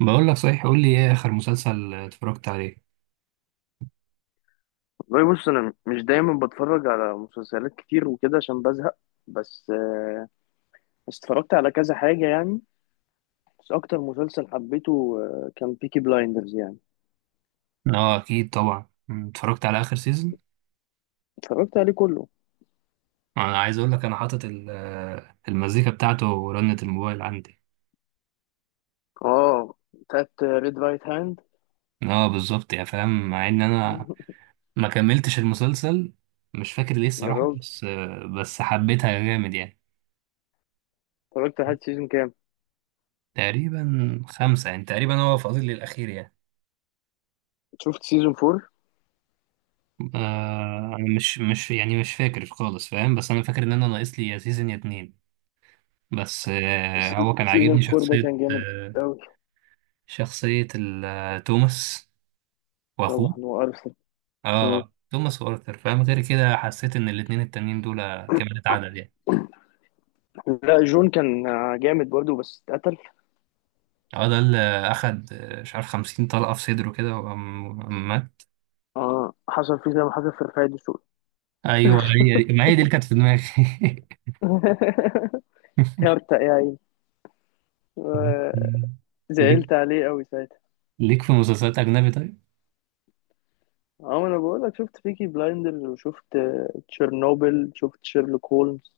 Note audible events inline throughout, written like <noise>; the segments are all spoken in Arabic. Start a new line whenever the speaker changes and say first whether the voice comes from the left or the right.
right: بقول لك صحيح، قول لي ايه اخر مسلسل اتفرجت عليه؟
left: والله بص، انا مش دايما بتفرج على مسلسلات كتير وكده عشان بزهق. بس بس اتفرجت على كذا حاجه يعني. بس اكتر مسلسل حبيته كان بيكي بلايندرز يعني.
right: اه اكيد طبعا، اتفرجت على اخر سيزون.
left: اتفرجت عليه كله.
right: انا عايز اقول لك انا حاطط المزيكا بتاعته ورنة الموبايل عندي.
left: اه، بتاعت ريد رايت هاند.
right: اه بالظبط يا فاهم، مع ان انا
left: <laughs>
right: ما كملتش المسلسل. مش فاكر ليه
left: يا
right: الصراحة،
left: راجل،
right: بس حبيتها جامد يعني.
left: اتفرجت لحد سيزون كام؟
right: تقريبا خمسة يعني، تقريبا هو فاضل لي الأخير يعني.
left: شفت سيزون فور؟
right: أنا مش يعني مش فاكر خالص فاهم، بس أنا فاكر إن أنا ناقص لي يا سيزون يا اتنين. بس هو كان
left: سيزون
right: عاجبني
left: فور ده
right: شخصية
left: كان جامد
right: آه،
left: قوي.
right: شخصية ال- توماس وأخوه.
left: طبعا هو ارسنال. مم.
right: اه توماس وارثر فاهم، غير كده حسيت إن الاتنين التانيين دول كمالة عدد يعني.
left: لا، جون كان جامد برضه بس اتقتل.
right: اه ده اللي أخد مش عارف 50 طلقة في صدره كده، وقام مات.
left: اه، حصل فيه زي ما حصل في رفاعي دسوقي.
right: أيوه هي دي، ما هي دي اللي كانت في دماغي.
left: <laughs> هرتق يا عيني،
right: <laughs> ليك
left: زعلت عليه قوي ساعتها.
right: ليك في مسلسلات أجنبي طيب؟
left: اه، ما انا بقول لك، شفت بيكي بلايندرز، وشفت تشيرنوبل، شفت شيرلوك هولمز،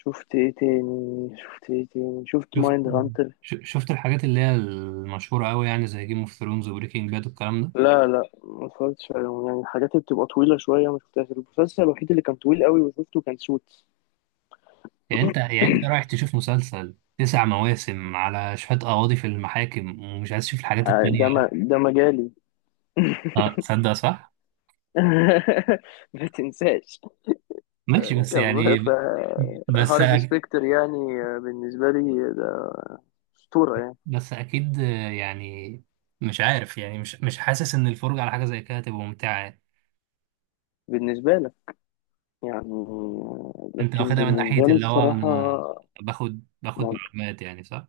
left: شفت ايه تاني، شفت ايه تاني، شفت
right: شفت
left: مايند هانتر.
right: شفت الحاجات اللي هي المشهورة أوي يعني، زي جيم اوف ثرونز وبريكنج باد والكلام ده؟
left: لا لا، ما اتفرجتش عليهم يعني الحاجات اللي بتبقى طويلة شوية ما شفتهاش. المسلسل الوحيد اللي كان طويل قوي وشفته كان سوتس.
right: يعني انت رايح تشوف مسلسل 9 مواسم على شوية قواضي في المحاكم، ومش عايز تشوف الحاجات التانية؟
left: ده ما ده مجالي.
right: اه تصدق صح؟
left: <laughs> ما تنساش،
right: ماشي بس
left: كان
right: يعني. بس
left: هارفي سبيكتر يعني بالنسبة لي ده أسطورة يعني.
right: بس اكيد يعني مش عارف يعني مش حاسس ان الفرجة على حاجة زي كده تبقى ممتعة يعني.
left: بالنسبة لك يعني
right: انت
left: لكن
right: واخدها من ناحية
left: بالنسبة لي
right: اللي هو
left: الصراحة
right: انا باخد
left: مو-
right: معلومات يعني، صح؟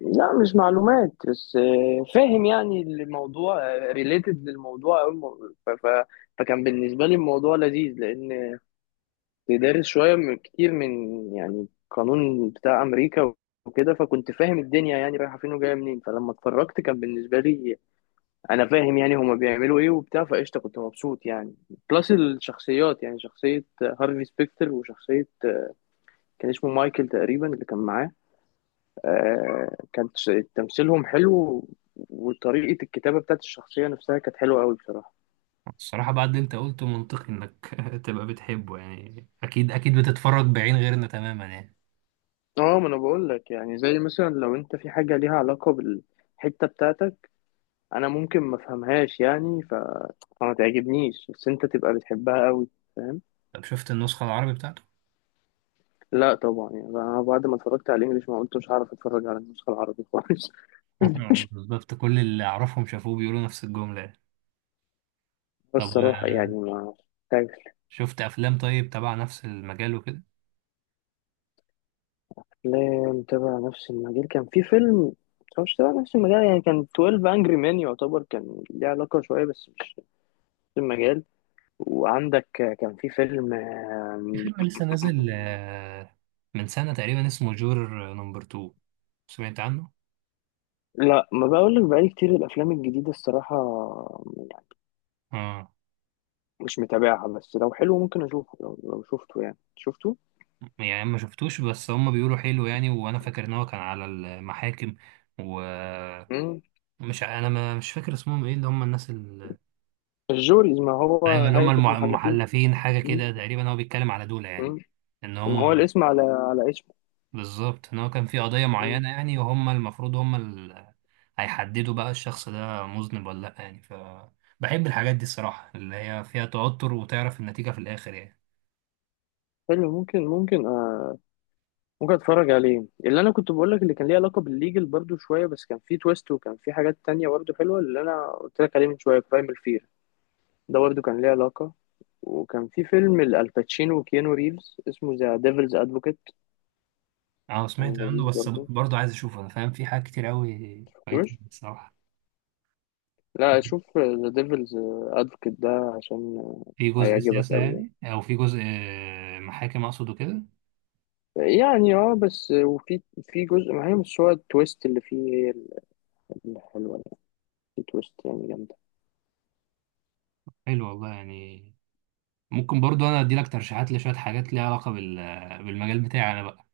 left: لا مش معلومات، بس فاهم يعني الموضوع ريليتد للموضوع أوي، فكان بالنسبة لي الموضوع لذيذ، لأن دارس شوية من كتير من يعني قانون بتاع أمريكا وكده. فكنت فاهم الدنيا يعني رايحة فين وجاية منين. فلما اتفرجت كان بالنسبة لي أنا فاهم يعني هما بيعملوا إيه وبتاع، فقشطة كنت مبسوط يعني. بلس الشخصيات، يعني شخصية هارفي سبيكتر وشخصية كان اسمه مايكل تقريبا اللي كان معاه. كان تمثيلهم حلو، وطريقة الكتابة بتاعت الشخصية نفسها كانت حلوة أوي بصراحة.
right: الصراحة بعد اللي انت قلته منطقي انك <laughs> تبقى بتحبه يعني، اكيد اكيد بتتفرج بعين غيرنا تماما يعني.
left: اه، ما انا بقول لك يعني، زي مثلا لو انت في حاجة ليها علاقة بالحتة بتاعتك، انا ممكن ما افهمهاش يعني فما تعجبنيش، بس انت تبقى بتحبها قوي. فاهم.
right: طب شفت النسخة العربي بتاعته؟
left: لا طبعا يعني انا بعد ما اتفرجت على الانجليش، ما قلت مش هعرف اتفرج على النسخة العربي خالص. <laughs>
right: <laughs> بالظبط، كل اللي أعرفهم شافوه بيقولوا نفس الجملة.
left: بس
right: طب،
left: الصراحة يعني ما.
right: شفت أفلام طيب تبع نفس المجال وكده؟
left: لا، متابع نفس المجال كان في فيلم، بس هو مش تبع نفس المجال يعني. كان 12 انجري مان يعتبر كان ليه علاقة شوية بس مش نفس المجال. وعندك كان في فيلم
right: في فيلم لسه نازل من سنة تقريبا اسمه جور نمبر 2، سمعت عنه؟
left: لا، ما بقول لك بقالي كتير الافلام الجديدة الصراحة يعني
right: اه
left: مش متابعها. بس لو حلو ممكن اشوفه، لو شفته يعني شفته.
right: يعني ما شفتوش، بس هم بيقولوا حلو يعني، وانا فاكر ان هو كان على المحاكم ومش...
left: مم.
right: انا ما مش فاكر اسمهم ايه، اللي هم الناس ال...
left: الجوريز ما
right: ايوه
left: هو.
right: اللي هم
left: هيئة المحلفين.
right: المحلفين حاجه
left: مم.
right: كده تقريبا، هو بيتكلم على دول يعني.
left: مم.
right: ان
left: ما
right: هم،
left: هو الاسم على على اسمه.
right: بالظبط ان هو كان في قضية
left: مم.
right: معينة يعني، وهم المفروض اللي هيحددوا بقى الشخص ده مذنب ولا لا يعني ف... بحب الحاجات دي الصراحة، اللي هي فيها توتر وتعرف النتيجة في الآخر يعني.
left: حلو، ممكن اتفرج عليه. اللي انا كنت بقول لك اللي كان ليه علاقه بالليجل برضو شويه، بس كان فيه تويست وكان فيه حاجات تانية برضو حلوه. اللي انا قلت لك عليه من شويه برايمال فير ده برضو كان ليه علاقه. وكان في فيلم الباتشينو وكيانو ريفز اسمه ذا ديفلز ادفوكيت.
right: اه
left: كان
right: سمعت عنه
left: لذيذ
right: بس
left: برضو.
right: برضه عايز اشوفه، انا فاهم في حاجات كتير قوي فايتة
left: مش،
right: الصراحة.
left: لا، شوف ذا ديفلز ادفوكيت ده عشان
right: في جزء
left: هيعجبك
right: سياسة
left: قوي
right: يعني، او في جزء محاكم اقصد وكده؟
left: يعني. يعني اه، بس وفي في جزء، ما هي مش هو التويست اللي فيه هي الحلوه يعني. في تويست يعني جامده.
right: حلو والله يعني. ممكن برضه انا ادي لك ترشيحات لشوية حاجات ليها علاقة بال... بالمجال بتاعي انا بقى،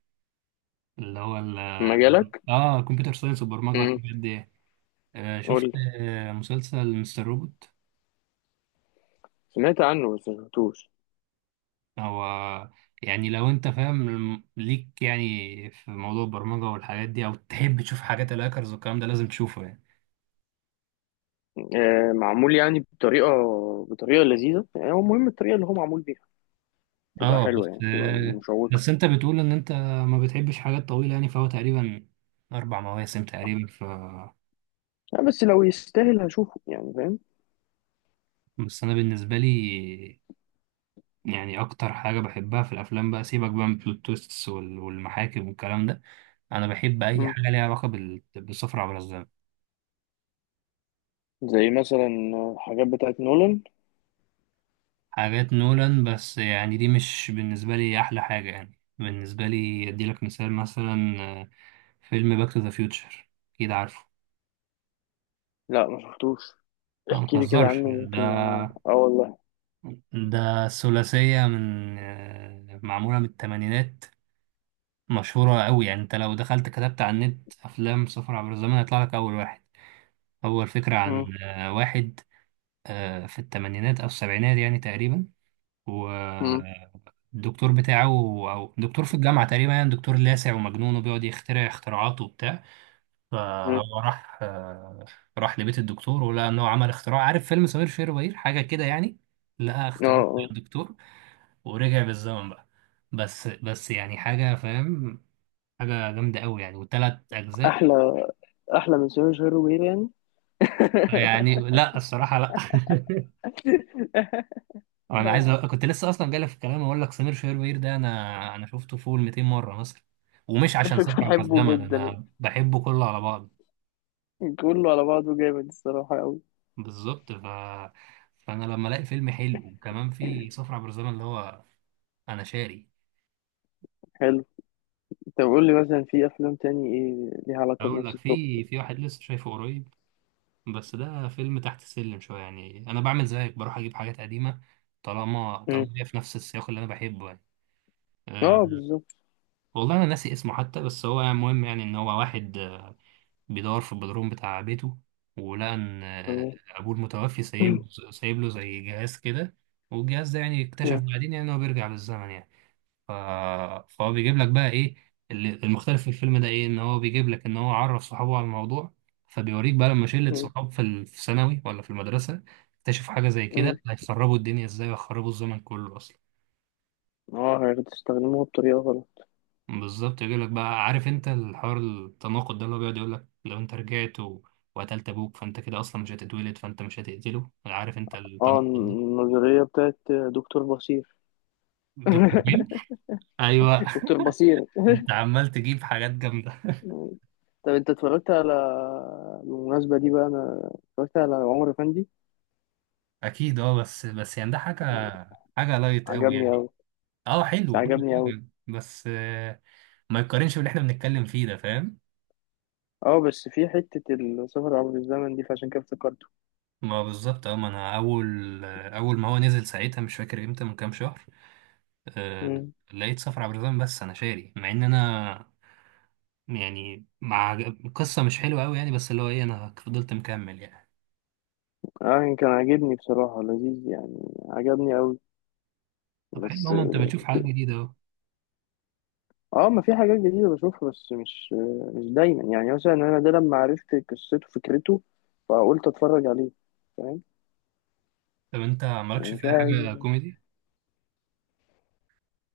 right: اللي هو ال...
left: مجالك.
right: اه كمبيوتر ساينس والبرمجة
left: امم.
right: والحاجات دي. شفت
left: قول.
right: مسلسل مستر روبوت؟
left: سمعت عنه بس ما شفتوش.
right: هو يعني لو انت فاهم ليك يعني في موضوع البرمجة والحاجات دي، او تحب تشوف حاجات الهاكرز والكلام ده لازم تشوفه يعني.
left: معمول يعني بطريقة، بطريقة لذيذة يعني. هو مهم الطريقة اللي هو معمول بيها تبقى
right: اه
left: حلوة
right: بس
left: يعني، تبقى
right: آه،
left: مشوقة.
right: بس انت بتقول ان انت ما بتحبش حاجات طويلة يعني، فهو تقريبا 4 مواسم تقريبا ف...
left: بس لو يستاهل هشوفه يعني. فاهم.
right: بس انا بالنسبة لي يعني اكتر حاجة بحبها في الافلام بقى، سيبك بقى من بلوت تويستس والمحاكم والكلام ده. انا بحب اي
left: مم.
right: حاجة ليها علاقة بالسفر عبر الزمن.
left: زي مثلا حاجات بتاعت نولان.
right: حاجات نولان بس يعني دي مش بالنسبة لي أحلى حاجة يعني. بالنسبة لي أديلك مثال مثلا، فيلم باك تو ذا فيوتشر، أكيد عارفه.
left: لا، ما شفتوش.
right: لا
left: احكي لي كده
right: متهزرش
left: عنه، ممكن اه
right: ده.
left: والله.
right: ده ثلاثية من معمولة من التمانينات، مشهورة أوي يعني. أنت لو دخلت كتبت على النت أفلام سفر عبر الزمن هيطلع لك أول واحد. هو الفكرة عن
left: مم.
right: واحد في التمانينات أو السبعينات يعني تقريبا.
left: مم.
right: والدكتور بتاعه او دكتور في الجامعه تقريبا يعني، دكتور لاسع ومجنون وبيقعد يخترع اختراعات وبتاع.
left: مم.
right: فهو راح لبيت الدكتور ولقى ان هو عمل اختراع، عارف فيلم سمير وشهير وبهير حاجه كده يعني. لقى
left: اه.
right: اختراع
left: آه.
right: الدكتور ورجع بالزمن بقى. بس يعني حاجه فاهم، حاجه جامده قوي يعني، وثلاث اجزاء.
left: احلى، احلى من سيرج هيروين يعني. <laughs>
right: يعني لا الصراحه لا. <laughs>
left: <laughs>
right: انا عايز
left: أيوة.
right: أ... كنت لسه اصلا جاي في الكلام اقول لك سمير شهير ده انا... انا شفته فوق ال 200 مره مثلا، ومش عشان سفر عبر
left: بحبه
right: الزمن
left: جدا
right: انا بحبه كله على بعض.
left: يعني، كله على بعضه جامد الصراحة أوي.
right: بالظبط ف... فانا لما الاقي فيلم حلو وكمان في سفر عبر الزمن اللي هو، انا شاري.
left: حلو. طب قول لي مثلا في افلام تاني ايه ليها علاقه
right: اقول لك،
left: بنفس التوبيك
right: في
left: ده.
right: في واحد لسه شايفه قريب، بس ده فيلم تحت السلم شويه يعني، انا بعمل زيك بروح اجيب حاجات قديمه. طالما
left: مم.
right: طالما هي في نفس السياق اللي انا بحبه يعني. أه.
left: اه، بالظبط.
right: والله انا ناسي اسمه حتى، بس هو مهم يعني، ان هو واحد بيدور في البدروم بتاع بيته. ولقى إن
left: مم.
right: أبوه المتوفي سايب له زي جهاز كده. والجهاز ده يعني اكتشف
left: مم.
right: بعدين يعني إن هو بيرجع بالزمن يعني. ف... فهو بيجيب لك بقى إيه المختلف في الفيلم ده إيه، إن هو بيجيب لك إن هو عرف صحابه على الموضوع. فبيوريك بقى لما شلة
left: مم.
right: صحاب في ثانوي ولا في المدرسة، اكتشفوا حاجة زي
left: مم.
right: كده هيخربوا الدنيا إزاي، ويخربوا الزمن كله أصلا.
left: اه، هتستخدموها بطريقه غلط.
right: بالظبط، يجي لك بقى عارف انت الحوار التناقض ده، اللي هو بيقعد يقول لك لو انت رجعت و... وقتلت ابوك فانت كده اصلا مش هتتولد، فانت مش هتقتله، عارف انت
left: اه،
right: التناقض ده.
left: النظريه بتاعت دكتور بصير.
right: دكتور مين؟
left: <laughs>
right: ايوه.
left: دكتور بصير.
right: <laughs> انت عمال تجيب حاجات جامده.
left: طب انت اتفرجت على، بالمناسبه دي بقى انا اتفرجت على عمر فندي.
right: اكيد اه، بس يعني ده حاجه لايت قوي
left: عجبني
right: يعني.
left: قوي.
right: اه
left: بس
right: حلو وكل
left: عجبني قوي.
right: حاجه، بس ما يتقارنش باللي احنا بنتكلم فيه ده، فاهم.
left: اه، بس في حته السفر عبر الزمن دي فعشان كده افتكرته.
right: ما بالظبط اه، ما انا اول ما هو نزل ساعتها مش فاكر امتى، من كام شهر. آه،
left: مم.
right: لقيت صفر عبد الرحمن، بس انا شاري، مع ان انا يعني مع القصة مش حلوة قوي يعني، بس اللي هو ايه انا فضلت مكمل يعني.
left: اه، كان عاجبني بصراحه، لذيذ يعني، عجبني قوي.
right: طب حلو
left: بس.
right: ماما، انت بتشوف حاجات جديدة اهو.
left: اه، ما في حاجات جديدة بشوفها، بس مش دايما يعني. مثلا انا ده لما عرفت قصته فكرته، فقلت اتفرج عليه. فاهم.
right: طب انت مالكش
left: يعني
right: في
left: في
right: اي حاجة
left: حاجة.
right: كوميدي؟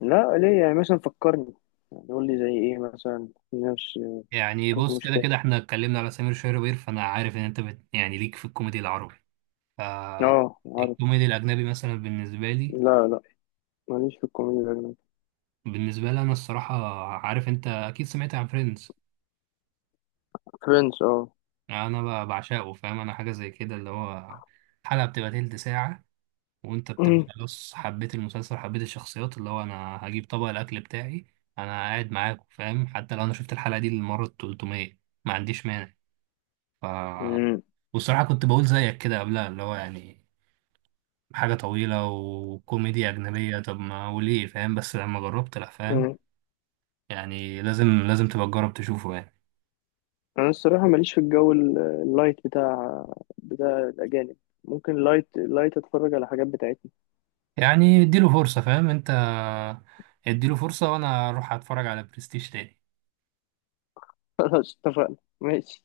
left: لا، ليه؟ يعني مثلا فكرني، يعني قول لي زي ايه مثلا نفس.
right: يعني
left: كنت
right: بص،
left: مش
right: كده
left: فاهم.
right: كده احنا اتكلمنا على سمير شهربير، فانا عارف ان انت بت... يعني ليك في الكوميدي العربي،
left: اه عارف.
right: فالكوميدي الاجنبي مثلا بالنسبة لي...
left: لا لا، ماليش في الكوميديا الأجنبية.
right: بالنسبة لي انا الصراحة، عارف انت اكيد سمعت عن فريندز.
left: فريندز اه.
right: انا بعشقه فاهم، انا حاجة زي كده اللي هو حلقة بتبقى تلت ساعة، وانت بتبقى
left: <clears throat>
right: خلاص حبيت المسلسل حبيت الشخصيات، اللي هو انا هجيب طبق الاكل بتاعي انا قاعد معاكم فاهم، حتى لو انا شفت الحلقه دي للمره ال 300 ما عنديش مانع ف...
left: مم.
right: والصراحه كنت بقول زيك كده قبلها، اللي هو يعني حاجه طويله وكوميديا اجنبيه، طب ما وليه فاهم، بس لما جربت لا فاهم.
left: مم.
right: يعني لازم، لازم تبقى تجرب تشوفه يعني.
left: انا الصراحة ماليش في الجو اللايت بتاع الاجانب. ممكن لايت لايت اتفرج على حاجات بتاعتنا.
right: يعني اديله فرصه فاهم انت، اديله فرصه، وانا اروح اتفرج على برستيج تاني.
left: <laughs> خلاص اتفقنا. ماشي.